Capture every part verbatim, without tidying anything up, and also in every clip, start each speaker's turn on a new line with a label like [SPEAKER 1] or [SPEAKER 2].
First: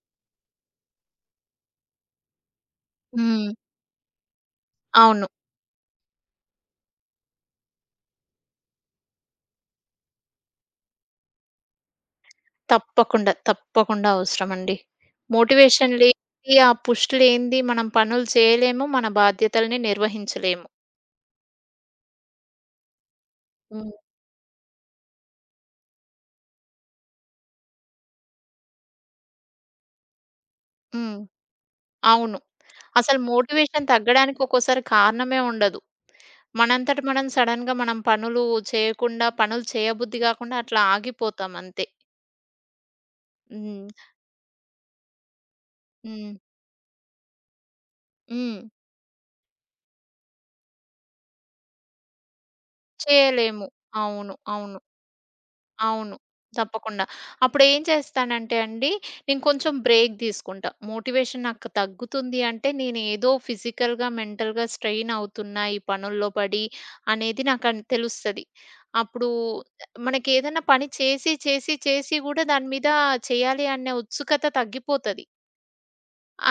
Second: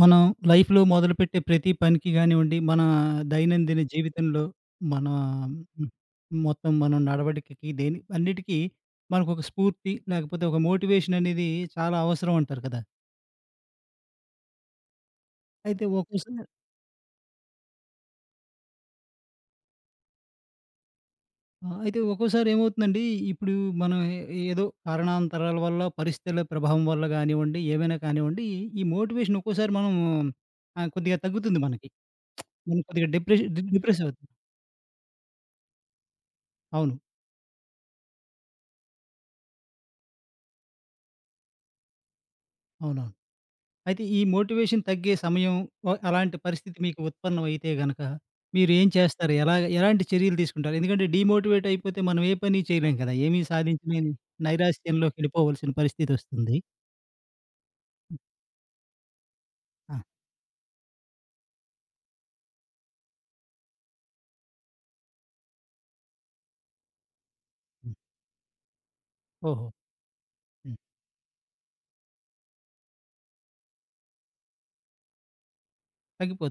[SPEAKER 1] మనం లైఫ్‌లో మొదలుపెట్టే ప్రతి పనికి గానివ్వండి, మన
[SPEAKER 2] హ్మ్.
[SPEAKER 1] దైనందిన జీవితంలో మన
[SPEAKER 2] అవును.
[SPEAKER 1] హ్మ్. మొత్తం మనం నడవడికకి దేని అన్నిటికీ మనకొక స్ఫూర్తి లేకపోతే ఒక మోటివేషన్ అనేది చాలా అవసరం అంటారు కదా!
[SPEAKER 2] తప్పకుండా. తప్పకుండా అవసరమండి.
[SPEAKER 1] అయితే
[SPEAKER 2] మోటివేషన్
[SPEAKER 1] ఒక్కోసారి
[SPEAKER 2] లేనిది, ఆ పుష్ లేనిది మనం పనులు చేయలేము. మన బాధ్యతల్ని నిర్వహించలేము.
[SPEAKER 1] ఆ! అయితే ఒక్కోసారి ఏమవుతుందండి, ఇప్పుడు
[SPEAKER 2] హ్మ్.
[SPEAKER 1] మనం ఏ ఏదో కారణాంతరాల వల్ల, పరిస్థితుల ప్రభావం వల్ల గానివ్వండి, ఏమైనా కానివ్వండి, ఈ మోటివేషన్ ఒక్కోసారి మనం ఆహ్, కొద్దిగా
[SPEAKER 2] హ్మ్.
[SPEAKER 1] తగ్గుతుంది మనకి.
[SPEAKER 2] అవును.
[SPEAKER 1] మనం కొద్దిగా
[SPEAKER 2] అసలు
[SPEAKER 1] డిప్రెషన్ డి
[SPEAKER 2] మోటివేషన్
[SPEAKER 1] డిప్రెస్ అవుతాం.
[SPEAKER 2] తగ్గడానికి ఒక్కోసారి కారణమే ఉండదు.
[SPEAKER 1] అవును.
[SPEAKER 2] మనంతట మనం సడెన్‌గా మనం పనులు చేయకుండా, పనులు చేయబుద్ధి గాకుండా అట్లా ఆగిపోతాం అంతే.
[SPEAKER 1] అవునవును.
[SPEAKER 2] హ్మ్.
[SPEAKER 1] అయితే ఈ మోటివేషన్ తగ్గే సమయం వ-
[SPEAKER 2] హ్మ్.
[SPEAKER 1] అలాంటి పరిస్థితి మీకు ఉత్పన్నం అయితే గనక
[SPEAKER 2] హ్మ్.
[SPEAKER 1] మీరు ఏం చేస్తారు? ఎలా ఎలాంటి చర్యలు తీసుకుంటారు? ఎందుకంటే డీమోటివేట్ అయిపోతే మనం ఏ పని చేయలేం కదా! ఏమీ
[SPEAKER 2] చేయలేము.
[SPEAKER 1] సాధించలేని
[SPEAKER 2] అవును. అవును.
[SPEAKER 1] నైరాశ్యంలోకి వెళ్ళిపోవలసిన పరిస్థితి
[SPEAKER 2] అవును.
[SPEAKER 1] వస్తుంది.
[SPEAKER 2] తప్పకుండా. అప్పుడేం
[SPEAKER 1] హ్మ్.
[SPEAKER 2] చేస్తానంటే అండి, నేను కొంచెం
[SPEAKER 1] ఆ!
[SPEAKER 2] బ్రేక్ తీసుకుంటా. మోటివేషన్ నాకు తగ్గుతుంది అంటే, నేనేదో ఫిజికల్‌గా, మెంటల్‌గా స్ట్రెయిన్ అవుతున్నా ఈ పనుల్లో పడి అనేది నాకన్
[SPEAKER 1] హ్మ్.
[SPEAKER 2] తెలుస్తది. అప్పుడు
[SPEAKER 1] ఓహో!
[SPEAKER 2] మనకేదైనా
[SPEAKER 1] హ్మ్.
[SPEAKER 2] పని చేసి, చేసి, చేసి గూడా దాని మీద చేయాలి అనే ఉత్సుకత తగ్గిపోతది.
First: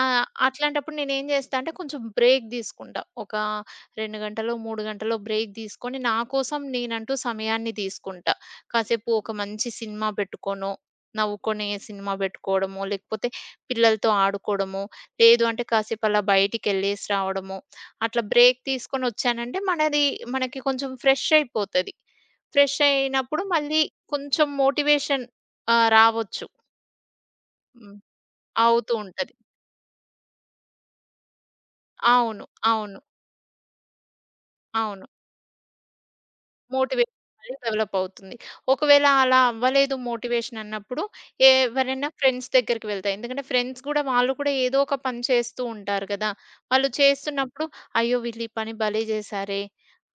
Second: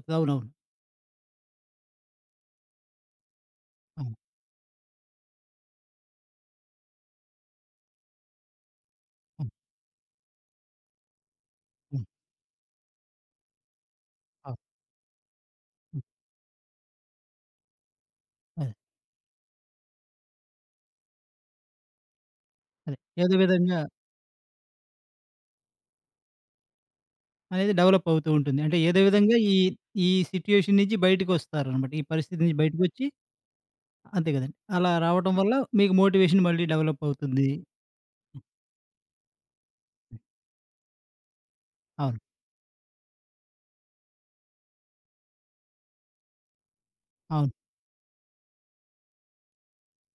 [SPEAKER 2] ఆ!
[SPEAKER 1] అవునవును.
[SPEAKER 2] అట్లాంటప్పుడు నేనేం జేస్తా అంటే కొంచెం బ్రేక్ దీసుకుంటా. ఒక
[SPEAKER 1] అవును.
[SPEAKER 2] రెండు గంటలో, మూడు గంటలో బ్రేక్ దీసుకొని నా కోసం నేనంటూ సమయాన్ని దీసుకుంటా. కాసేపు ఒక
[SPEAKER 1] అవును.
[SPEAKER 2] మంచి సినిమా బెట్టుకోనో, నవ్వుకునే
[SPEAKER 1] అవును.
[SPEAKER 2] సినిమా బెట్టుకోవడమో, లేకపోతే పిల్లలతో
[SPEAKER 1] అవును.
[SPEAKER 2] ఆడుకోవడమో, లేదు అంటే
[SPEAKER 1] హ్మ్.
[SPEAKER 2] కాసేపలా బయటికెళ్ళేసి రావడమో, అట్లా బ్రేక్
[SPEAKER 1] అదే.
[SPEAKER 2] తీసుకొనొచ్చానంటే మనది మనకి కొంచెం ఫ్రెష్ అయిపోతది. ఫ్రెష్
[SPEAKER 1] అదే. ఏదో
[SPEAKER 2] అయినప్పుడు
[SPEAKER 1] విధంగా
[SPEAKER 2] మళ్ళీ కొంచెం మోటివేషన్ ఆహ్, రావచ్చు.
[SPEAKER 1] అనేది
[SPEAKER 2] హ్మ్.
[SPEAKER 1] డెవలప్ అవుతూ ఉంటుంది. అంటే
[SPEAKER 2] అవుతూ
[SPEAKER 1] ఏదో
[SPEAKER 2] ఉంటది.
[SPEAKER 1] విధంగా ఈ ఈ సిట్యుయేషన్ నుంచి బయటికొస్తారనమాట. ఈ పరిస్థితి
[SPEAKER 2] అవును.
[SPEAKER 1] నుంచి
[SPEAKER 2] అవును.
[SPEAKER 1] బయటకొచ్చి అంతే కదండీ! అలా
[SPEAKER 2] అవును.
[SPEAKER 1] రావటం వల్ల మీకు మోటివేషన్ మళ్ళీ డెవలప్
[SPEAKER 2] మోటివేషన్
[SPEAKER 1] అవుతుంది.
[SPEAKER 2] అనేది డెవలప్ అవుతుంది. ఒకవేళ అలా అవ్వలేదు మోటివేషన్ అన్నప్పుడు ఎవరైనా
[SPEAKER 1] అవును.
[SPEAKER 2] ఫ్రెండ్స్ దగ్గరికి వెళ్తా. ఎందుకంటే ఫ్రెండ్స్ గూడా వాళ్ళు కూడా ఏదో ఒక పని చేస్తూ ఉంటారు గదా! వాళ్ళు
[SPEAKER 1] అవును.
[SPEAKER 2] చేస్తున్నప్పుడు అయ్యో! వీళ్ళు ఈ పని భలే చేశారే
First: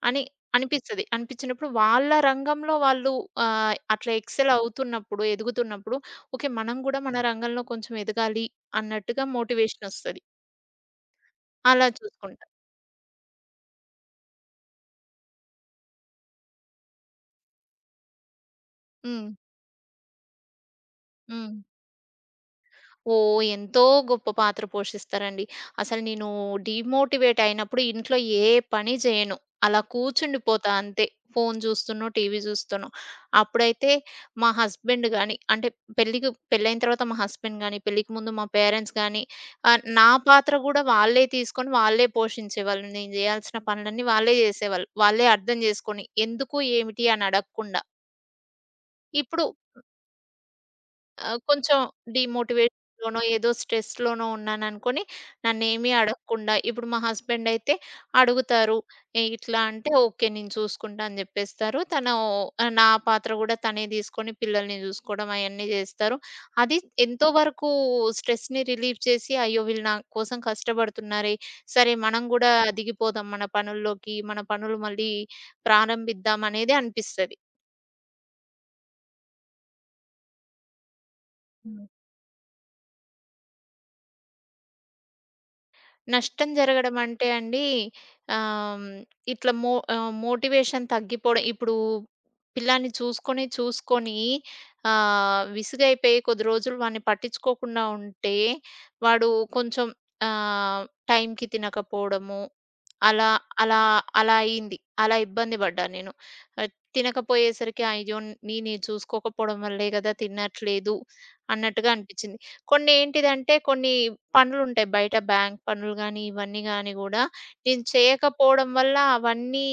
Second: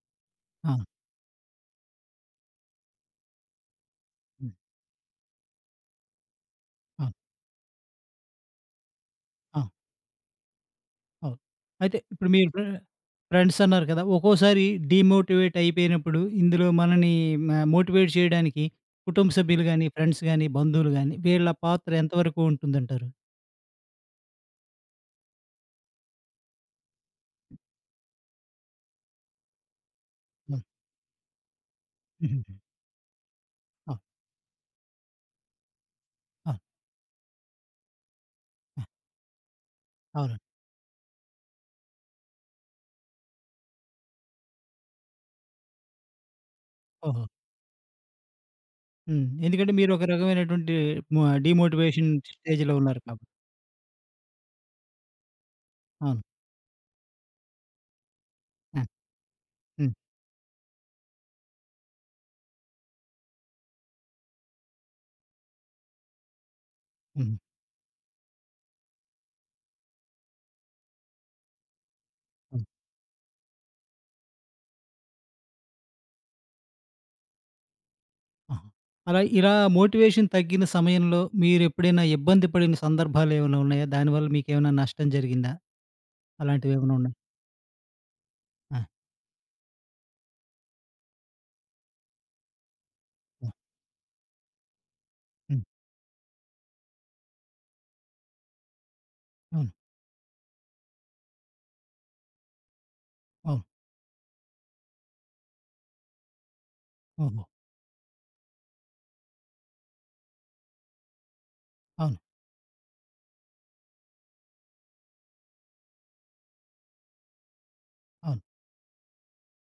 [SPEAKER 2] అని
[SPEAKER 1] ఆ!
[SPEAKER 2] అనిపిస్తది. అనిపించినప్పుడు వాళ్ళ రంగంలో వాళ్ళు ఆహ్, అట్లా
[SPEAKER 1] హ్మ్.
[SPEAKER 2] ఎక్సెల్ అవుతున్నప్పుడు, ఎదుగుతున్నప్పుడు ఓకే. మనం గూడా
[SPEAKER 1] అవును.
[SPEAKER 2] మన రంగంలో కొంచెం ఎదగాలి అన్నట్టుగా
[SPEAKER 1] ఆ!
[SPEAKER 2] మోటివేషన్ ఒస్తది.
[SPEAKER 1] అవును.
[SPEAKER 2] అలా
[SPEAKER 1] అయితే ఇప్పుడు
[SPEAKER 2] చూసుకుంటా.
[SPEAKER 1] మీరు ఫ్రె ఫ్రెండ్స్ అన్నారు కదా! ఒక్కోసారి డీమోటివేట్ అయిపోయినప్పుడు ఇందులో మనని మ మోటివేట్ చేయడానికి
[SPEAKER 2] హ్మ్.
[SPEAKER 1] కుటుంబ సభ్యులు గాని, ఫ్రెండ్స్ గాని, బంధువులు గాని వీళ్ళ
[SPEAKER 2] హ్మ్.
[SPEAKER 1] పాత్ర ఎంతవరకు ఉంటుందంటారు?
[SPEAKER 2] ఓహ్! ఎంతో గొప్ప పాత్ర పోషిస్తారండి. అసలు నేను డీమోటివేట్ అయినప్పుడు ఇంట్లో ఏ పని జేయను. అలా
[SPEAKER 1] హ్మ్.
[SPEAKER 2] కూర్చుండిపోతా అంతే. ఫోను జూస్తున్నో, టీవీ
[SPEAKER 1] హుహుహు.
[SPEAKER 2] జూస్తున్నో. అప్పుడైతే
[SPEAKER 1] అవును.
[SPEAKER 2] మా హస్బెండ్ గాని అంటే పెళ్ళికి
[SPEAKER 1] అవును.
[SPEAKER 2] పెళ్ళైన తర్వాత మా హస్బెండ్ గాని, పెళ్ళికి ముందు మా
[SPEAKER 1] ఆ!
[SPEAKER 2] పేరెంట్స్ గాని ఆహ్, నా
[SPEAKER 1] అవునండి.
[SPEAKER 2] పాత్ర గూడా వాళ్ళే తీసుకొని వాళ్ళే పోషించేవాళ్ళు. నేను జేయాల్సిన పనులన్నీ వాళ్ళే జేసేవాళ్ళు. వాళ్ళే అర్థం జేసుకొని ఎందుకు? ఏమిటి?
[SPEAKER 1] ఓహో!
[SPEAKER 2] అని అడగకుండా.
[SPEAKER 1] హ్మ్.
[SPEAKER 2] ఇప్పుడు
[SPEAKER 1] ఎందుకంటే మీరు ఒక రకమైనటువంటి మ
[SPEAKER 2] ఆ! కొంచెం
[SPEAKER 1] డీమోటివేషన్ స్టేజ్‌లో ఉన్నారు
[SPEAKER 2] డీమోటివేషన్‌లోనో,
[SPEAKER 1] కాబట్టి.
[SPEAKER 2] ఏదో స్ట్రెస్‌లోనో ఉన్నాననుకోని నన్నేమీ
[SPEAKER 1] అవును.
[SPEAKER 2] అడగకుండా ఇప్పుడు మా హస్బెండ్ అయితే అడుగుతారు.
[SPEAKER 1] ఆ!
[SPEAKER 2] "ఏ ఇట్లా అంటే
[SPEAKER 1] హ్మ్.
[SPEAKER 2] ఓకే. నేను చూసుకుంటా" అని జెప్పేస్తారు. తను ఆహ్, నా పాత్ర గూడా తనే తీసుకొని పిల్లల్ని చూసుకోవడం అయన్నీ జేస్తారు. అది ఎంతో
[SPEAKER 1] హుహు.
[SPEAKER 2] వరకు స్ట్రెస్‌ని రిలీవ్ చేసి, అయ్యో! వీళ్ళు నా కోసం కష్టపడుతున్నారే, సరే మనం గూడా
[SPEAKER 1] అవును.
[SPEAKER 2] దిగిపోదాం మన పనుల్లోకి, మన పనులు మళ్ళీ ప్రారంభిద్దాం అనేది అనిపిస్తది.
[SPEAKER 1] ఆహా! అలా ఇలా మోటివేషన్ తగ్గిన సమయంలో మీరెప్పుడైనా ఇబ్బంది పడిన సందర్భాలేమైనా ఉన్నాయా? దానివల్ల మీకేమైనా నష్టం జరిగిందా?
[SPEAKER 2] నష్టం
[SPEAKER 1] అలాంటివేమైనా
[SPEAKER 2] జరగడం
[SPEAKER 1] ఉన్నాయా?
[SPEAKER 2] అంటే అండి
[SPEAKER 1] ఆ!
[SPEAKER 2] ఆహ్, ఇట్లా మో ఆహ్, మోటివేషన్ తగ్గిపోవడం. ఇప్పుడు పిల్లాడిని చూసుకొని,
[SPEAKER 1] ఆ!
[SPEAKER 2] చూసుకొని ఆహ్,
[SPEAKER 1] హ్మ్.
[SPEAKER 2] విసుగైపోయి కొద్ది రోజులు వాడిని పట్టించుకోకుండా ఉంటే, వాడు
[SPEAKER 1] అవును.
[SPEAKER 2] కొంచెం ఆహ్, టైంకి తినకపోవడము, అలా,
[SPEAKER 1] అవును.
[SPEAKER 2] అలా, అలా అయింది. అలా ఇబ్బంది పడ్డా నేను. ఆహ్,
[SPEAKER 1] ఓహో!
[SPEAKER 2] తినకపోయేసరికి అయ్యో! నీ నేను ఇది చూసుకోకపోవడం వల్లే కదా తినట్లేదు అన్నట్టుగా
[SPEAKER 1] అవును.
[SPEAKER 2] అనిపించింది. కొన్ని ఏంటిదంటే కొన్ని పనులుంటాయి బయట బ్యాంక్ పనులు గానీ, ఇవన్నీ గానీ గూడా నేను
[SPEAKER 1] అవును.
[SPEAKER 2] చేయకపోవడం వల్ల అవన్నీ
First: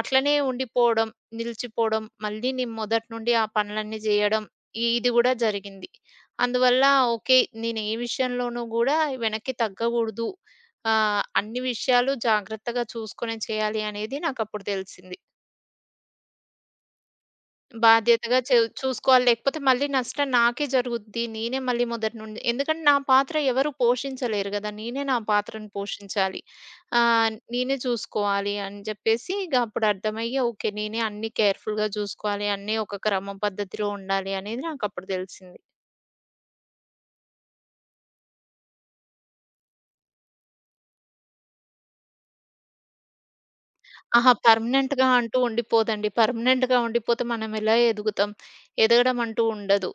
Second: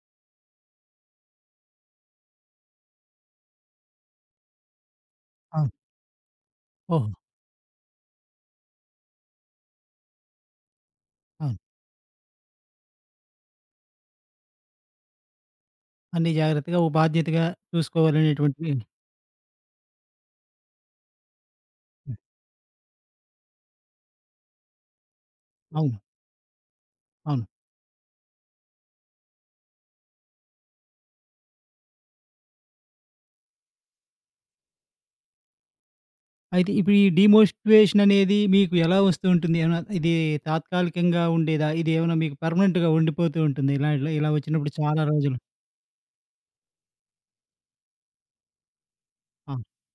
[SPEAKER 2] అట్లనే ఉండిపోవడం, నిలిచిపోవడం, మళ్ళీ నేను మొదటి నుండి ఆ పనులన్నీ జేయడం ఇ ఇది గూడా
[SPEAKER 1] అవును.
[SPEAKER 2] జరిగింది. అందువల్ల
[SPEAKER 1] ఓహో!
[SPEAKER 2] ఓకే. నేను ఏ విషయంలోనూ గూడా వెనక్కి తగ్గగూడదు. ఆహ్,
[SPEAKER 1] అవును.
[SPEAKER 2] అన్ని విషయాలు జాగ్రత్తగా చూసుకునే చేయాలి అనేది నాకప్పుడు తెలిసింది.
[SPEAKER 1] అన్నీ జాగ్రత్తగా ఓ బాధ్యతగా
[SPEAKER 2] బాధ్యతగా చూ
[SPEAKER 1] చూసుకోవాలనేటువంటివి
[SPEAKER 2] చూసుకోవాలి. లేకపోతే మళ్ళీ నష్టం నాకే జరుగుద్ది. నేనే మళ్ళీ
[SPEAKER 1] హ్మ్.
[SPEAKER 2] మొదటి నుండి ఎందుకంటే నా పాత్ర ఎవరు పోషించలేరు గదా! నేనే నా పాత్రను
[SPEAKER 1] అవును.
[SPEAKER 2] పోషించాలి. ఆహ్,
[SPEAKER 1] అవును.
[SPEAKER 2] నేనే చూసుకోవాలి అని జెప్పేసి ఇగ అప్పుడు అర్థమయ్యి ఓకే. నేనే అన్నీ కేర్‌ఫుల్‌గా జూసుకోవాలి. అన్నీ ఒక క్రమ పద్ధతిలో ఉండాలి అనేది నాకప్పుడు దెలిసింది.
[SPEAKER 1] అయితే ఇప్పుడు ఈ డీమోటివేషన్ అనేది మీకు ఎలా వస్తూ ఉంటుంది? ఏమైనా ఇది తాత్కాలికంగా ఉండేదా? ఇదేమైనా మీకు పర్మనెంట్‌గా ఉండిపోతూ ఉంటుంది. ఇలా ఇలా ఇలా
[SPEAKER 2] అహా!
[SPEAKER 1] వచ్చినప్పుడు చాలా
[SPEAKER 2] పర్మనెంట్‌గా
[SPEAKER 1] రోజులు.
[SPEAKER 2] అంటూ ఉండిపోదండి. పర్మనెంట్‌గా ఉండిపోతే మనమెలా ఎదుగుతాం? ఎదగడం అంటూ
[SPEAKER 1] అవును.
[SPEAKER 2] ఉండదు.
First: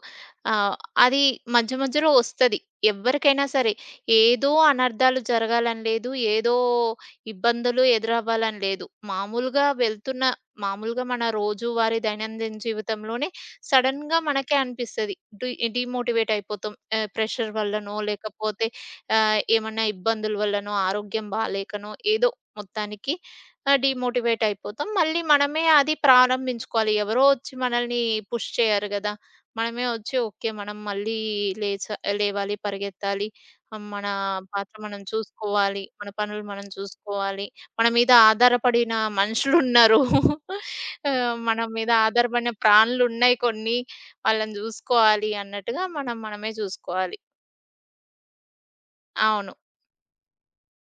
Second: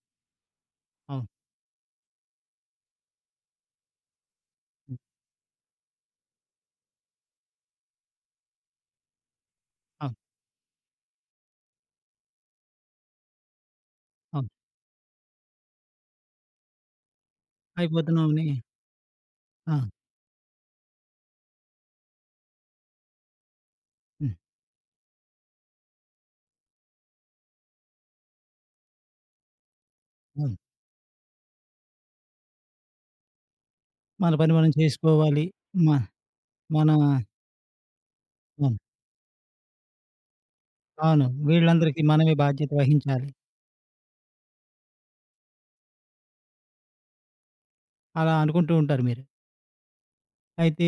[SPEAKER 2] ఆహ్, అది
[SPEAKER 1] అవును.
[SPEAKER 2] మధ్య మధ్యలో వస్తది. ఎవ్వరికైనా సరే. ఏదో
[SPEAKER 1] హ్మ్.
[SPEAKER 2] అనర్థాలు జరగాలని లేదు. ఏదో ఇబ్బందులు ఎదురవ్వాలని లేదు. మామూలుగా
[SPEAKER 1] అవును.
[SPEAKER 2] వెళ్తున్న మామూలుగా మన రోజువారీ దైనందిన జీవితంలోనే సడెన్‌గా
[SPEAKER 1] అవును.
[SPEAKER 2] మనకే అనిపిస్తది. డి డిమోటివేట్ అయిపోతాం. ఆహ్, ప్రెషర్ వల్లనో,
[SPEAKER 1] అయిపోతున్నామని
[SPEAKER 2] లేకపోతే ఆహ్,
[SPEAKER 1] ఆ!
[SPEAKER 2] ఏమన్నా ఇబ్బందుల వల్లనో, ఆరోగ్యం బాలేకనో, ఏదో మొత్తానికి ఆ!
[SPEAKER 1] హ్మ్.
[SPEAKER 2] డీమోటివేట్ అయిపోతాం. మళ్ళీ మనమే అది ప్రారంభించుకోవాలి. ఎవరో వచ్చి మనల్ని పుష్ చేయరు గదా! మనమే వచ్చి ఓకే.
[SPEAKER 1] అవును.
[SPEAKER 2] మనం మళ్ళీ లేచా లేవాలి, పరిగెత్తాలి. ఆహ్, మన
[SPEAKER 1] మన పని మనం
[SPEAKER 2] పాత్ర మనం
[SPEAKER 1] చేసుకోవాలి.
[SPEAKER 2] చూసుకోవాలి.
[SPEAKER 1] మ
[SPEAKER 2] మన పనులు మనం
[SPEAKER 1] మన
[SPEAKER 2] చూసుకోవాలి. మన మీద
[SPEAKER 1] అవును.
[SPEAKER 2] ఆధారపడిన మనుషులున్నారు. ఆహ్,
[SPEAKER 1] అవును.
[SPEAKER 2] మన మీద
[SPEAKER 1] వీళ్ళందరికీ మనమే
[SPEAKER 2] ఆధారపడిన
[SPEAKER 1] బాధ్యత వహించాలి.
[SPEAKER 2] ప్రాణాలున్నాయి కొన్ని. వాళ్ళని జూసుకోవాలి అన్నట్టుగా మనం మనమే జూసుకోవాలి.
[SPEAKER 1] అలా అనుకుంటూ ఉంటారు మీరు.
[SPEAKER 2] అవును.
[SPEAKER 1] అయితే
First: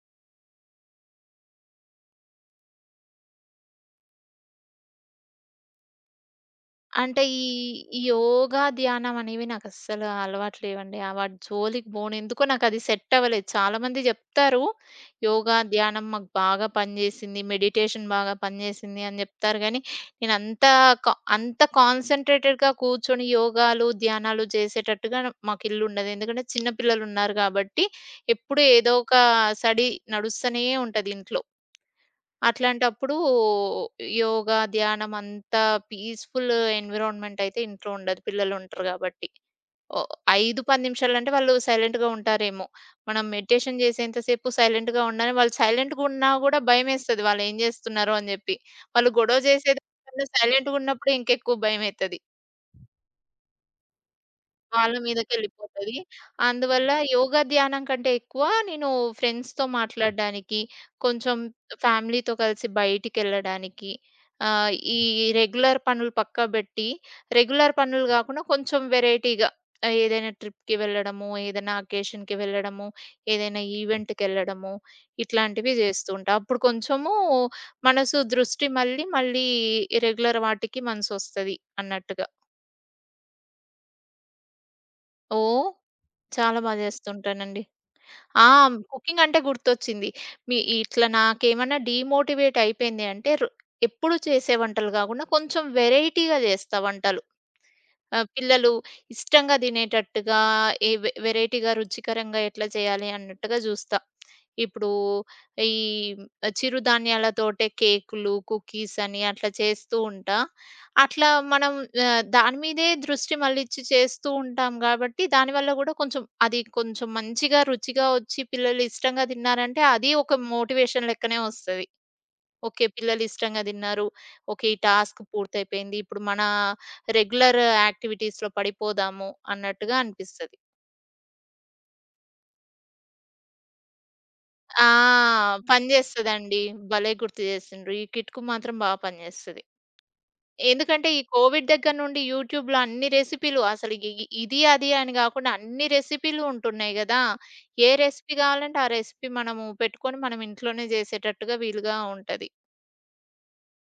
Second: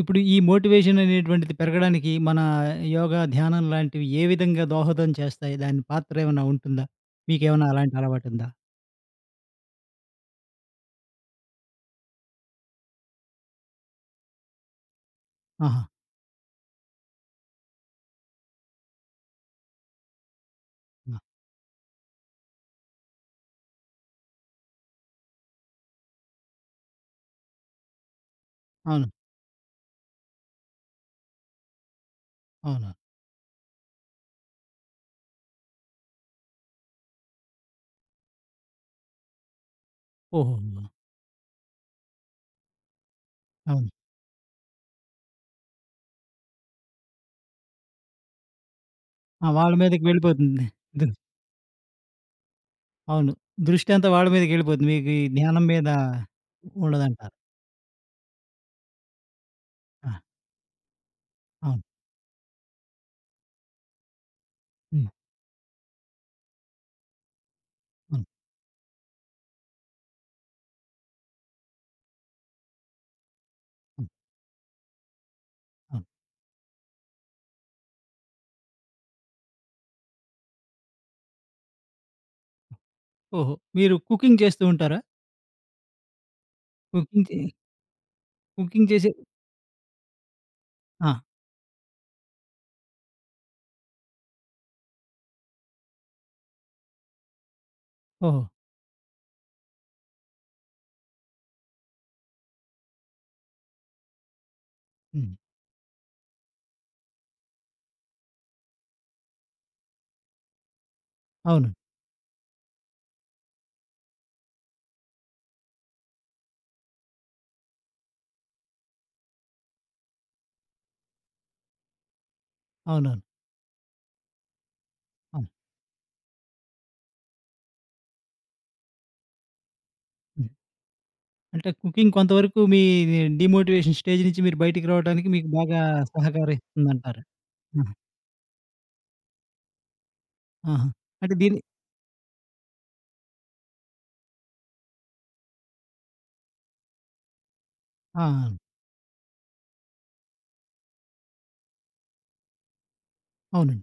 [SPEAKER 1] ఇప్పుడు ఈ మోటివేషన్ అనేటువంటిది పెరగడానికి మన యోగా, ధ్యానం లాంటివి ఏ విధంగా దోహదం చేస్తాయి? దాని పాత్ర ఏమైనా ఉంటుందా?
[SPEAKER 2] అంటే ఈ
[SPEAKER 1] మీకేమైనా అలాంటి
[SPEAKER 2] ఈ
[SPEAKER 1] అలవాటు ఉందా?
[SPEAKER 2] యోగా, ధ్యానం అనేవి నాకస్సలు అలవాటు లేవండి. ఆ వాటి జోలికి పోను. ఎందుకో నాకది సెట్ అవ్వలేదు. చాలామంది చెప్తారు, "యోగా,
[SPEAKER 1] ఆహా!
[SPEAKER 2] ధ్యానం మాకు బాగా పనిచేసింది. మెడిటేషన్ బాగా పనిచేసింది" అని చెప్తారు గానీ, నేనంత కా
[SPEAKER 1] ఆ!
[SPEAKER 2] అంత కాన్సంట్రేటెడ్‌గా కూర్చొని యోగాలు, ధ్యానాలు చేసేటట్టుగా మాకు ఇల్లుండదు. ఎందుకంటే చిన్న పిల్లలున్నారు కాబట్టి, ఎప్పుడూ ఏదో
[SPEAKER 1] అవును.
[SPEAKER 2] ఒక సడి నడుస్తూనే ఉంటది ఇంట్లో.
[SPEAKER 1] అవును.
[SPEAKER 2] అట్లాంటప్పుడు యోగా, ధ్యానం అంత పీస్‌ఫుల్ ఎన్విరాన్మెంట్ అయితే ఇంట్లో ఉండదు పిల్లలుంటరు గాబట్టి. ఓ ఐదు, పది
[SPEAKER 1] ఓహోహో!
[SPEAKER 2] నిమిషాలంటే వాళ్ళు సైలెంట్‌గా ఉంటారేమో. మనం మెడిటేషన్
[SPEAKER 1] అవును.
[SPEAKER 2] చేసేంత సేపు సైలెంట్‌గా ఉండని వాళ్ళు సైలెంట్‌గున్నా గూడా భయమేస్తది వాళ్ళేం జేస్తున్నారో అని జెప్పి. వాళ్ళు గొడవ
[SPEAKER 1] ఆ! వాళ్ళ మీదకి
[SPEAKER 2] చేసేదానికన్నా
[SPEAKER 1] వెళ్ళిపోతుంది. దు
[SPEAKER 2] సైలెంట్‌గున్నప్పుడే ఇంకెక్కువ భయమైతది.
[SPEAKER 1] అవును. దృష్టి అంతా వాళ్ళ మీదకెళ్ళిపోతుంది.
[SPEAKER 2] వాళ్ళ
[SPEAKER 1] మీకు ఈ ధ్యానం మీద
[SPEAKER 2] మీదకెళ్ళిపోతది. అందువల్ల
[SPEAKER 1] ఉండదంటారు.
[SPEAKER 2] యోగా, ధ్యానం కంటే ఎక్కువ నేను ఫ్రెండ్స్‌తో
[SPEAKER 1] ఆ!
[SPEAKER 2] మాట్లాడడానికి, కొంచెం
[SPEAKER 1] అవును.
[SPEAKER 2] ఫ్యామిలీతో కలిసి బయటికెళ్ళడానికి, ఆహ్, ఈ
[SPEAKER 1] హ్మ్.
[SPEAKER 2] రెగ్యులర్ పనులు పక్కబెట్టి, రెగ్యులర్ పనులు
[SPEAKER 1] అవును.
[SPEAKER 2] గాకుండా కొంచెం వెరైటీగా ఆహ్, ఏదైనా ట్రిప్‌కి వెళ్ళడము, ఏదైనా అకేషన్‌కి వెళ్ళడము, ఏదైనా
[SPEAKER 1] హ్మ్.
[SPEAKER 2] ఈవెంట్‌కెళ్ళడము, ఇట్లాంటివి
[SPEAKER 1] అవును.
[SPEAKER 2] జేస్తూ ఉంటా. అప్పుడు కొంచెము మనసు దృష్టి మళ్ళీ, మళ్ళీ రెగ్యులర్ వాటికి మనసొస్తది అన్నట్టుగా.
[SPEAKER 1] ఓహో! మీరు కుకింగ్ చేస్తూ ఉంటారా?
[SPEAKER 2] ఓహ్! చాలా బా
[SPEAKER 1] కుకింగ్ చే
[SPEAKER 2] జేస్తుంటానండి. ఆ!
[SPEAKER 1] కుకింగ్ చేసే
[SPEAKER 2] కుకింగ్ అంటే గుర్తొచ్చింది. మీ ఇట్లా
[SPEAKER 1] ఆ!
[SPEAKER 2] నాకేమన్నా డీమోటివేట్ అయిపోయింది అంటే, రొ ఎప్పుడు చేసే వంటలు గాకుండా కొంచెం వెరైటీగా చేస్తా వంటలు. ఆ!
[SPEAKER 1] ఓహో!
[SPEAKER 2] పిల్లలు ఇష్టంగా తినేటట్టుగా ఏ వె వెరైటీగా రుచికరంగా ఎట్లా చేయాలి అన్నట్టుగా జూస్తా. ఇప్పుడు
[SPEAKER 1] హ్మ్.
[SPEAKER 2] ఈ చిరుధాన్యాలతోటే కేకులు, కుకీస్ అని అట్లా చేస్తూ ఉంటా. అట్లా
[SPEAKER 1] అవును.
[SPEAKER 2] మనం ఆహ్, దాని మీదే దృష్టి మళ్ళిచ్చి చేస్తూ ఉంటాం గాబట్టి, దానివల్ల గూడా కొంచెం అది కొంచెం మంచిగా రుచిగా ఒచ్చి పిల్లలు ఇష్టంగా తిన్నారంటే అది ఒక మోటివేషన్ లెక్కనే ఒస్తది. ఓకే.
[SPEAKER 1] అవునవును.
[SPEAKER 2] పిల్లలు ఇష్టంగా తిన్నారు. ఓకే. ఈ టాస్క్
[SPEAKER 1] అవును.
[SPEAKER 2] పూర్తయిపోయింది. ఇప్పుడు మన రెగ్యులర్ యాక్టివిటీస్‌లో పడిపోదాము అన్నట్టుగా
[SPEAKER 1] హ్మ్.
[SPEAKER 2] అనిపిస్తది.
[SPEAKER 1] అంటే కుకింగ్ కొంతవరకు మీ డీమోటివేషన్ స్టేజ్ నుంచి మీరు బయటికి
[SPEAKER 2] ఆ!
[SPEAKER 1] రావడానికి మీకు బాగా
[SPEAKER 2] పని జేస్తదండి. భలే
[SPEAKER 1] సహకరిస్తుందంటారు.
[SPEAKER 2] గుర్తు
[SPEAKER 1] ఆహా!
[SPEAKER 2] జేసిండ్రు. ఈ కిట్‌కు మాత్రం బా పని జేస్తది.
[SPEAKER 1] ఆహా!
[SPEAKER 2] ఎందుకంటే ఈ
[SPEAKER 1] అంటే దీని
[SPEAKER 2] కోవిడ్ దగ్గర నుండి యూట్యూబ్‌లో అన్ని రెసిపీలు అసలు ఇ ఇ ఇది, అది అని గాకుండా అన్ని రెసిపీలు ఉంటున్నాయి గదా! ఏ
[SPEAKER 1] ఆ!
[SPEAKER 2] రెసిపీ గావాలంటే ఆ రెసిపీ మనము పెట్టుకొని మనం ఇంట్లోనే జేసేటట్టుగా వీలుగా ఉంటది.
[SPEAKER 1] అవునండి.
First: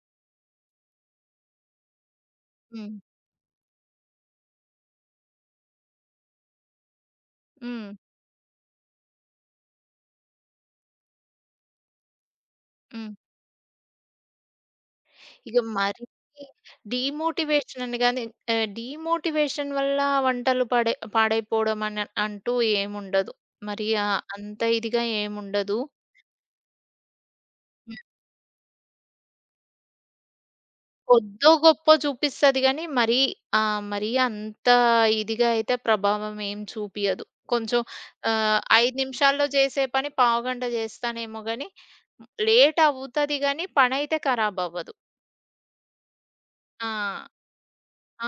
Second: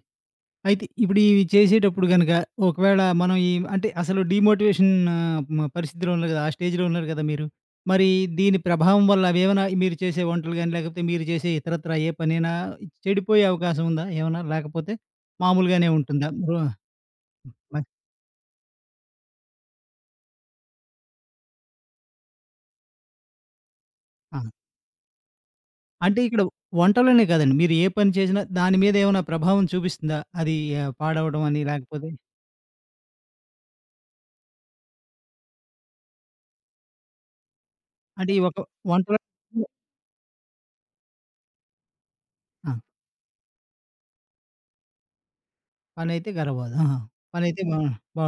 [SPEAKER 1] అయితే ఇప్పుడు ఇవి చేసేటప్పుడు గనక
[SPEAKER 2] హ్మ్.
[SPEAKER 1] ఒకవేళ మనం ఈ అంటే అసలు డీమోటివేషన్ ఆహ్, మ పరిస్థితిలో ఉన్నారు కదా! ఆ స్టేజ్‌లో ఉన్నారు కదా మీరు.
[SPEAKER 2] హ్మ్.
[SPEAKER 1] మరి దీని ప్రభావం వల్ల అవేమైనా మీరు చేసే వంటలు గాని, లేకపోతే మీరు చేసే ఇతరత్రా ఏ పనైనా
[SPEAKER 2] హ్మ్.
[SPEAKER 1] చెడిపోయే అవకాశం ఉందా ఏమన్నా? లేకపోతే
[SPEAKER 2] ఇక
[SPEAKER 1] మామూలుగానే
[SPEAKER 2] మరీ
[SPEAKER 1] ఉంటుందా? రో మ
[SPEAKER 2] డీమోటివేషన్ అని గాని ఆహ్, డీమోటివేషన్ వల్ల వంటలు పడే పాడైపోవడం అని అంటూ ఏముండదు. మరి ఆహ్,
[SPEAKER 1] ఆ!
[SPEAKER 2] అంత ఇదిగా ఏముండదు.
[SPEAKER 1] అంటే ఇక్కడ వంటలోనే కాదండి. మీరు ఏ
[SPEAKER 2] హ్మ్.
[SPEAKER 1] పని చేసినా దాని మీద ఏమైనా ప్రభావం చూపిస్తుందా? అది ఆహ్, పాడవడం
[SPEAKER 2] కొద్దో
[SPEAKER 1] అని
[SPEAKER 2] గొప్పో
[SPEAKER 1] లేకపోతే
[SPEAKER 2] చూపిస్తది గానీ, మరీ ఆహ్, మరీ అంత ఇదిగా అయితే ప్రభావం ఏం చూపియదు. కొంచెం
[SPEAKER 1] అంటే ఈ ఒక
[SPEAKER 2] ఆహ్, ఐదు
[SPEAKER 1] వంటలో
[SPEAKER 2] నిమిషాల్లో చేసే పని పావుగంట చేస్తానేమో గానీ,
[SPEAKER 1] ఆ!
[SPEAKER 2] లేట్ అవుతది గానీ, పనైతే ఖరాబవ్వదు.
[SPEAKER 1] పనైతే గరబాదు.
[SPEAKER 2] ఆ!
[SPEAKER 1] ఆహా! పనైతే బా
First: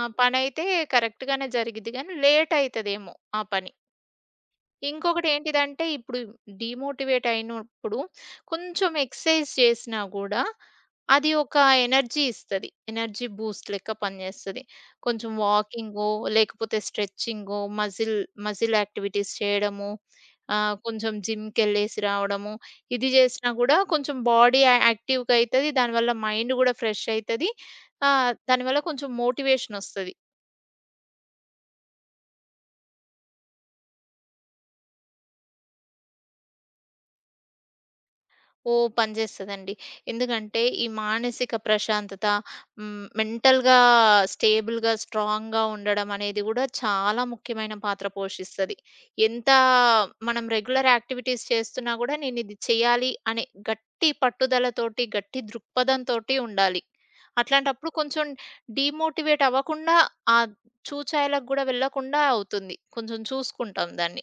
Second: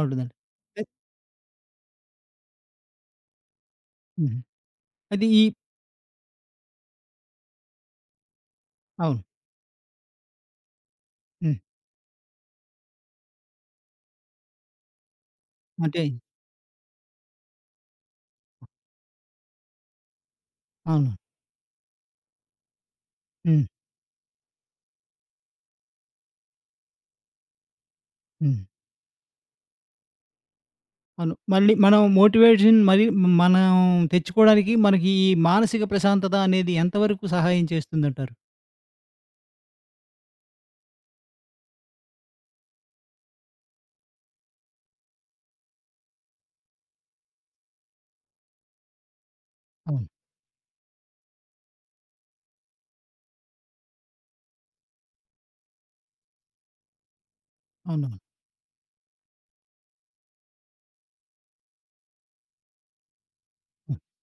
[SPEAKER 2] ఆ పనైతే
[SPEAKER 1] అయి
[SPEAKER 2] కరెక్ట్‌గానే జరిగిద్ది గానీ, లేట్ అయితదేమో ఆ పని.
[SPEAKER 1] హ్మ్. అది ఈ
[SPEAKER 2] ఇంకొకటేంటిదంటే, ఇప్పుడు డీమోటివేట్ అయినప్పుడు కొంచెం
[SPEAKER 1] అవును.
[SPEAKER 2] ఎక్సర్‌సైజ్ చేసినా గూడా, అది
[SPEAKER 1] హ్మ్.
[SPEAKER 2] ఒక ఎనర్జీ ఇస్తది. ఎనర్జీ బూస్ట్ లెక్క పనిజేస్తది. కొంచెం
[SPEAKER 1] అంటే
[SPEAKER 2] వాకింగో, లేకపోతే స్ట్రెచింగో, మజిల్ మజిల్ యాక్టివిటీస్ చేయడము, ఆహ్,
[SPEAKER 1] అవును.
[SPEAKER 2] కొంచెం జిమ్‌కెళ్ళేసి రావడము, ఇది జేసినా
[SPEAKER 1] హ్మ్.
[SPEAKER 2] గూడా కొంచెం బాడీ యా యాక్టివ్‌గా అయితది. దానివల్ల మైండ్ గూడా ఫ్రెష్ అయితది. ఆహ్,
[SPEAKER 1] హ్మ్.
[SPEAKER 2] దానివల్ల కొంచెం మోటివేషనొస్తది.
[SPEAKER 1] అవును. మళ్ళీ మనం మోటివేషన్ మరి మనం తెచ్చుకోవడానికి మనకి ఈ మానసిక ప్రశాంతత అనేది ఎంతవరకు సహాయం చేస్తుందంటారు?
[SPEAKER 2] ఓహ్! పనిచేస్తదండి. ఎందుకంటే ఈ మానసిక ప్రశాంతత, హ్మ్, మెంటల్‌గా స్టేబుల్‌గా, స్ట్రాంగ్‌గా ఉండడం అనేది గూడా చాలా ముఖ్యమైన పాత్ర పోషిస్తది. ఎంత
[SPEAKER 1] అవును.
[SPEAKER 2] మనం రెగ్యులర్ యాక్టివిటీస్ చేస్తున్నా గూడా నేనిది చేయాలి అనే గట్టి పట్టుదలతోటి, గట్టి దృక్పథంతోటి ఉండాలి. అట్లాంటప్పుడు
[SPEAKER 1] అవునవును.
[SPEAKER 2] కొంచెం డీమోటివేట్ అవ్వకుండా ఆ చూచాయలకు గూడా వెళ్ళకుండా అవుతుంది. కొంచెం చూసుకుంటాం దాన్ని.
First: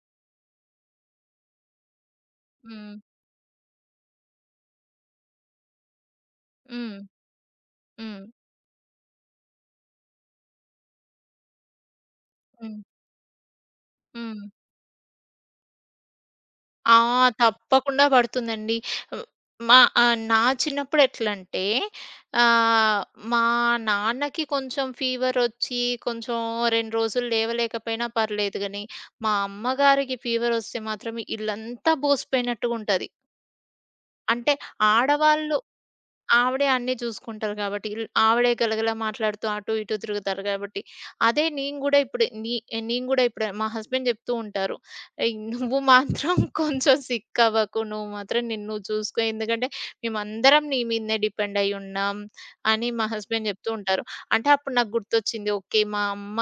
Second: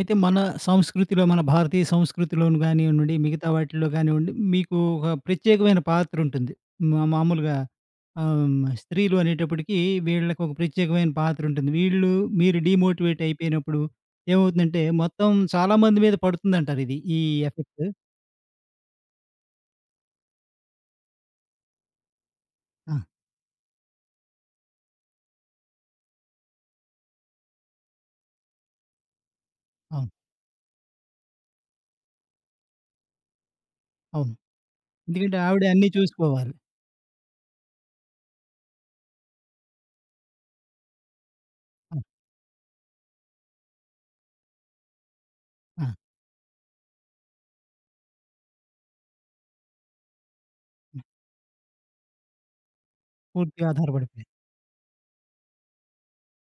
[SPEAKER 1] అయితే మన సంస్కృతిలో, మన భారతీయ సంస్కృతిలోను
[SPEAKER 2] హ్మ్.
[SPEAKER 1] గానివ్వండి, మిగతా వాటిల్లో గానివ్వండి, మీకు ఒక ప్రత్యేకమైన పాత్రుంటుంది.
[SPEAKER 2] హ్మ్.
[SPEAKER 1] మా మామూలుగా
[SPEAKER 2] హ్మ్.
[SPEAKER 1] ఆహ్, స్త్రీలు అనేటప్పటికి వీళ్ళకి ఒక ప్రత్యేకమైన పాత్రుంటుంది. వీళ్ళు మీరు
[SPEAKER 2] హ్మ్.
[SPEAKER 1] డీమోటివేట్ అయిపోయినప్పుడు
[SPEAKER 2] హ్మ్.
[SPEAKER 1] ఏమవుతుందంటే, మొత్తం చాలా మంది మీద పడుతుందంటారు
[SPEAKER 2] ఆ!
[SPEAKER 1] ఇది. ఈ ఎఫెక్ట్.
[SPEAKER 2] తప్పకుండా పడుతుందండి. హ్మ్. మా ఆహ్, నా చిన్నప్పుడు ఎట్లంటే
[SPEAKER 1] ఆ!
[SPEAKER 2] ఆహ్, మా నాన్నకి కొంచెం ఫీవరొచ్చి కొంచెం రెండు రోజులు లేవలేకపోయినా పర్లేదు గానీ, మా
[SPEAKER 1] అవును.
[SPEAKER 2] అమ్మగారికి ఫీవరొస్తే మాత్రం ఇల్లంతా బోసిపోయినట్టుగుంటది.
[SPEAKER 1] అవును.
[SPEAKER 2] అంటే
[SPEAKER 1] ఎందుకంటే
[SPEAKER 2] ఆడవాళ్ళు
[SPEAKER 1] ఆవిడే అన్నీ చూసుకోవాలి.
[SPEAKER 2] ఆవిడే అన్నీ చూసుకుంటారు కాబట్టి, ఇల్ ఆవిడే గలగల మాట్లాడుతూ అటు ఇటు తిరుగుతారు కాబట్టి. అదే నేను
[SPEAKER 1] ఆ!
[SPEAKER 2] గూడా ఇప్పుడు నీ నేను గూడా ఇప్పుడు మా హస్బెండ్ చెప్తూ ఉంటారు. "ఏయ్! నువ్వు
[SPEAKER 1] ఆ!
[SPEAKER 2] మాత్రం కొంచెం సిక్ అవ్వకు. నువ్వు మాత్రం నిన్ను చూసుకో. ఎందుకంటే మేమందరం నీ మీదనే డిపెండ్ అయ్యి ఉన్నాం" అని మా హస్బెండ్
[SPEAKER 1] పూర్తిగా
[SPEAKER 2] చెప్తూ ఉంటారు.
[SPEAKER 1] ఆధారపడిపోయారు.
[SPEAKER 2] అంటే అప్పుడు నాకు గుర్తొచ్చింది. ఓకే. మా అమ్మ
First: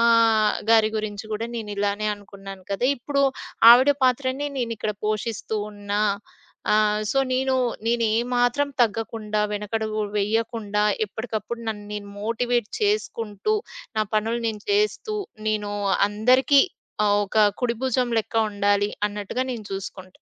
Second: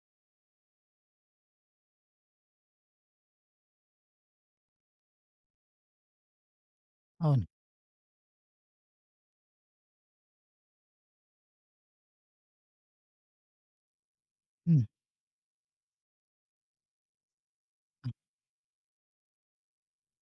[SPEAKER 2] గారి గురించి గూడా నేను ఇలానే అనుకున్నాను కదా! ఇప్పుడు ఆవిడ పాత్రనే నేనిక్కడ పోషిస్తూ ఉన్నా ఆ! సో,
[SPEAKER 1] అవును.
[SPEAKER 2] నేను నేనేమాత్రం తగ్గకుండా, వెనకడుగు వెయ్యకుండా, ఎప్పటికప్పుడు నన్ను నేను మోటివేట్ చేసుకుంటూ, నా పనులు నేను
[SPEAKER 1] హ్మ్.
[SPEAKER 2] చేస్తూ, నేను అందరికీ ఆహ్, ఒక కుడి భుజం లెక్క ఉండాలి అన్నట్టుగా నేను చూసుకుంటా.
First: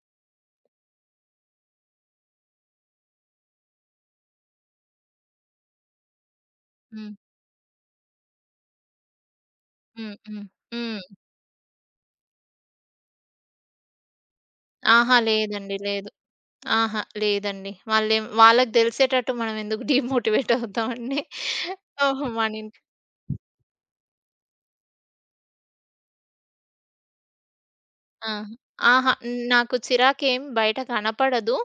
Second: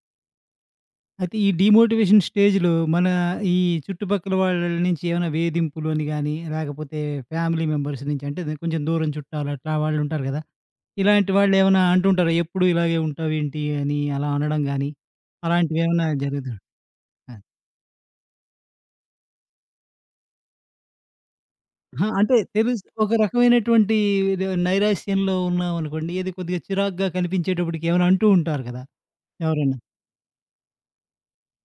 [SPEAKER 1] అయితే ఈ డీమోటివేషన్ స్టేజ్‌లో మన ఈ చుట్టుపక్కల వాళ్ళ నుంచి ఏమైనా వేధింపులు అని గాని, లేకపోతే
[SPEAKER 2] హ్మ్.
[SPEAKER 1] ఫ్యామిలీ మెంబర్స్ నుంచి అంటే ద కొంచెం దూరం చుట్టాలు అట్లా వాళ్ళు
[SPEAKER 2] హ్మ్.
[SPEAKER 1] ఉంటారు కదా!
[SPEAKER 2] హ్మ్. హ్మ్.
[SPEAKER 1] ఇలాంటి వాళ్ళు ఏమైనా అంటుంటారా? ఎప్పుడు ఇలాగే ఉంటావేంటి అని అలా అనడం గాని,
[SPEAKER 2] అహా! లేదండి.
[SPEAKER 1] అలాంటివి ఏమైనా
[SPEAKER 2] లేదు.
[SPEAKER 1] జరుగుతుం
[SPEAKER 2] అహా!
[SPEAKER 1] ఆ!
[SPEAKER 2] లేదండి. వాళ్ళేం వాళ్ళకి తెలిసేటట్టు మనం ఎందుకు డీమోటివేట్ అవుతామండి.
[SPEAKER 1] అహా!
[SPEAKER 2] ఓహో!
[SPEAKER 1] అంటే
[SPEAKER 2] మన
[SPEAKER 1] తెలుసు ఒక రకమైనటువంటి ఇది నైరాశ్యంలో ఉన్నామనుకోండి, ఏది కొద్దిగా చిరాకుగా కనిపించేటప్పటికి ఏమైనా అంటూ
[SPEAKER 2] ఆహా!
[SPEAKER 1] ఉంటారు కదా!
[SPEAKER 2] ఆహా! నాకు
[SPEAKER 1] ఎవరైనా.
[SPEAKER 2] చిరాకేం బయట కనపడదు.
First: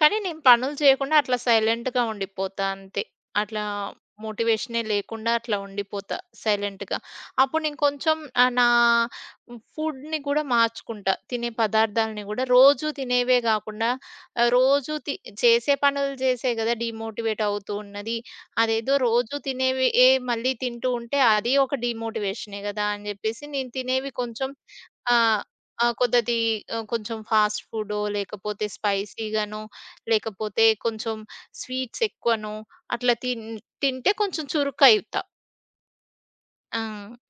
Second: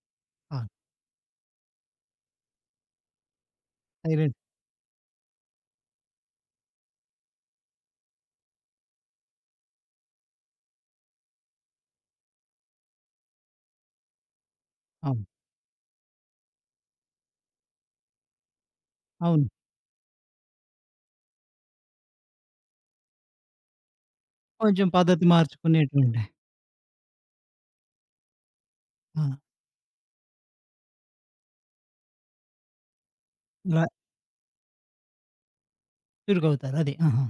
[SPEAKER 2] కానీ నేను
[SPEAKER 1] ఆ!
[SPEAKER 2] పనులు చేయకుండా అట్లా సైలెంట్‌గా ఉండిపోతా అంతే. అట్లా
[SPEAKER 1] సైలెంట్
[SPEAKER 2] మోటివేషనే లేకుండా అట్లా ఉండిపోతా సైలెంట్‌గా. అప్పుడు నేను కొంచెం ఆహ్, నా ఫుడ్‌ని కూడా మార్చుకుంటా. తినే పదార్థాలని గూడా రోజు తినేవే గాకుండా ఆహ్, రోజు తి
[SPEAKER 1] అవును.
[SPEAKER 2] చేసే పనులు చేసే గదా! డీమోటివేట్ అవుతూ ఉన్నది. అదేదో రోజు
[SPEAKER 1] అవును.
[SPEAKER 2] తినేవి ఏ మళ్ళీ తింటూ ఉంటే అది ఒక డీమోటివేషనే గదా! అని జెప్పేసి నేను తినేవి కొంచెం
[SPEAKER 1] కొంచెం
[SPEAKER 2] ఆ!
[SPEAKER 1] పద్ధతి
[SPEAKER 2] ఆ!
[SPEAKER 1] మార్చుకునేటువంటి.
[SPEAKER 2] కొద్దది ఆహ్, కొంచెం ఫాస్ట్ ఫుడో, లేకపోతే
[SPEAKER 1] ఆ!
[SPEAKER 2] స్పైసీగానో, లేకపోతే కొంచెం స్వీట్స్ ఎక్కువనో, అట్లా తిన్
[SPEAKER 1] ఇలా
[SPEAKER 2] తింటే కొంచెం చురుకయితా.
[SPEAKER 1] చురుకవుతారు.
[SPEAKER 2] ఆ!
[SPEAKER 1] అదే. ఆహా!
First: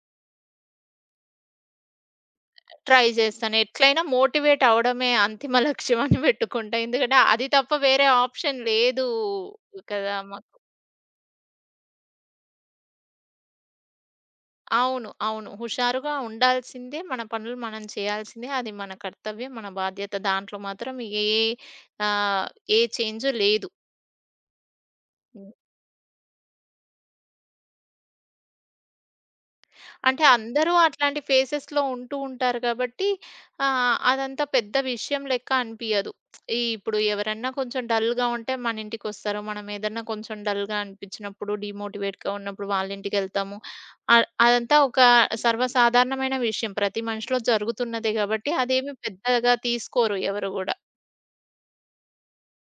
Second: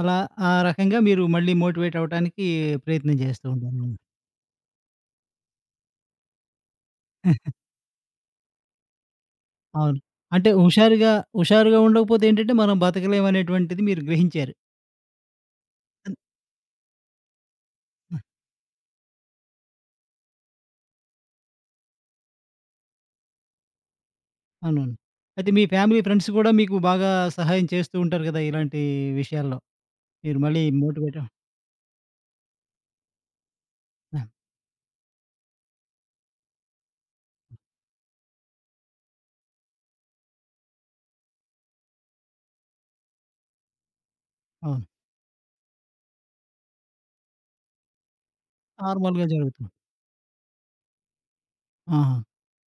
[SPEAKER 1] అలా ఆ రకంగా మీరు మళ్ళీ మోటివేట్ అవ్వటానికి
[SPEAKER 2] ట్రై
[SPEAKER 1] ప్రయత్నం చేస్తూ
[SPEAKER 2] చేస్తాను.
[SPEAKER 1] ఉంటారు.
[SPEAKER 2] ఎట్లైనా మోటివేట్ అవ్వడమే అంతిమ లక్ష్యం అని పెట్టుకుంటా. ఎందుకంటే అది తప్ప వేరే ఆప్షన్ లేదు
[SPEAKER 1] అవును.
[SPEAKER 2] కదా
[SPEAKER 1] అంటే
[SPEAKER 2] మాకు.
[SPEAKER 1] హుషారుగా హుషారుగా ఉండకపోతే ఏంటంటే మనం బతకలేమనేటువంటిది మీరు గ్రహించారు.
[SPEAKER 2] అవును. అవును. హుషారుగా
[SPEAKER 1] అన్
[SPEAKER 2] ఉండాల్సిందే. మన పనులు మనం చేయాల్సిందే. అది మన కర్తవ్యం, మన బాధ్యత. దాంట్లో మాత్రం ఏ ఆహ్, ఏ చేంజ్ లేదు.
[SPEAKER 1] అవునవును. అయితే మీ ఫ్యామిలీ, ఫ్రెండ్స్ కూడా మీకు బాగా సహాయం చేస్తూ ఉంటారు కదా! ఇలాంటి విషయాల్లో.
[SPEAKER 2] అంటే
[SPEAKER 1] మీరు మళ్ళీ
[SPEAKER 2] అందరూ
[SPEAKER 1] మోటివేట్
[SPEAKER 2] అట్లాంటి
[SPEAKER 1] అవ్
[SPEAKER 2] ఫేసెస్‌లో ఉంటూ ఉంటారు కాబట్టి ఆహ్,
[SPEAKER 1] ఆ!
[SPEAKER 2] అదంతా పెద్ద విషయం లెక్క అనిపియదు. ఈ ఇప్పుడు ఎవరన్నా కొంచెం డల్‌గా ఉంటే మన ఇంటికొస్తారు. మనం ఏదన్నా కొంచెం డల్‌గా అనిపించినప్పుడు, డీమోటివేట్‌గా ఉన్నప్పుడు వాళ్ళ ఇంటికెళ్తాము. అ అదంతా
[SPEAKER 1] అవును.
[SPEAKER 2] ఒక సర్వసాధారణమైన విషయం. ప్రతి మనిషిలో జరుగుతున్నదే కాబట్టి అదేమి
[SPEAKER 1] నార్మల్‌గా
[SPEAKER 2] పెద్దగా
[SPEAKER 1] జరుగుతుంది.
[SPEAKER 2] తీసుకోరు ఎవరు గూడా.
[SPEAKER 1] ఆహా!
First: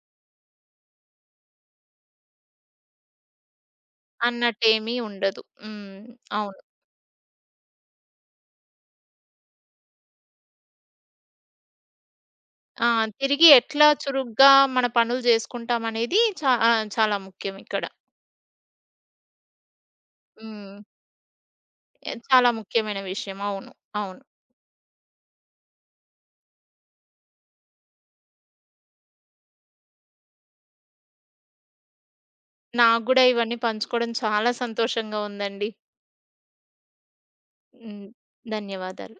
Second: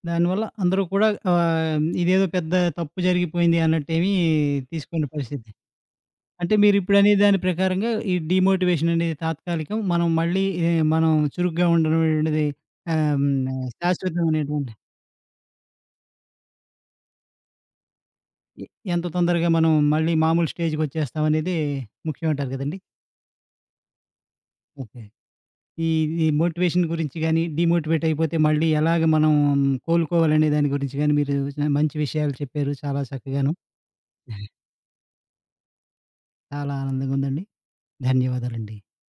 [SPEAKER 1] దానివల్ల అందరూ కూడా ఆహ్, ఇదేదో పెద్ద తప్పు జరిగిపోయింది అన్నట్టేమి
[SPEAKER 2] అన్నట్టేమీ
[SPEAKER 1] తీసుకోని
[SPEAKER 2] ఉండదు.
[SPEAKER 1] పరిస్థితి.
[SPEAKER 2] హ్మ్.
[SPEAKER 1] అంటే
[SPEAKER 2] అవును.
[SPEAKER 1] మీరిప్పుడనే దాని ప్రకారంగా ఈ డీమోటివేషన్ అనేది తాత్కాలికం. మనం మళ్ళీ ఏ మనం చురుగ్గా ఉండడం అనేది
[SPEAKER 2] ఆ!
[SPEAKER 1] ఆహ్,
[SPEAKER 2] తిరిగి
[SPEAKER 1] హ్మ్.
[SPEAKER 2] ఎట్లా చురుగ్గా
[SPEAKER 1] శాశ్వతమైనటువంటి
[SPEAKER 2] మన పనులు జేసుకుంటామనేది చా ఆహ్, చాలా ముఖ్యం ఇక్కడ.
[SPEAKER 1] ఎ ఎంత తొందరగా మనం మళ్ళీ మామూలు
[SPEAKER 2] హ్మ్.
[SPEAKER 1] స్టేజ్‌కొచ్చేస్తామనేది
[SPEAKER 2] ఎ
[SPEAKER 1] ముఖ్యం
[SPEAKER 2] చాలా
[SPEAKER 1] అంటారు గదండీ!
[SPEAKER 2] ముఖ్యమైన విషయం. అవును. అవును.
[SPEAKER 1] ఓకే. ఈ ఈ మోటివేషన్ గురించి గానీ, డీమోటివేట్ అయిపోతే మళ్ళీ ఎలాగ మనం కోలుకోవాలనే దాని గురించి గానీ, మీరు చ మంచి విషయాలు చెప్పారు చాలా
[SPEAKER 2] నాకు గూడా
[SPEAKER 1] చక్కగాను.
[SPEAKER 2] ఇవన్నీ పంచుకోవడం చాలా సంతోషంగా ఉందండి.
[SPEAKER 1] చాలా ఆనందంగా ఉందండి.
[SPEAKER 2] హ్మ్.
[SPEAKER 1] ధన్యవాదాలండి.
[SPEAKER 2] ధన్యవాదాలు.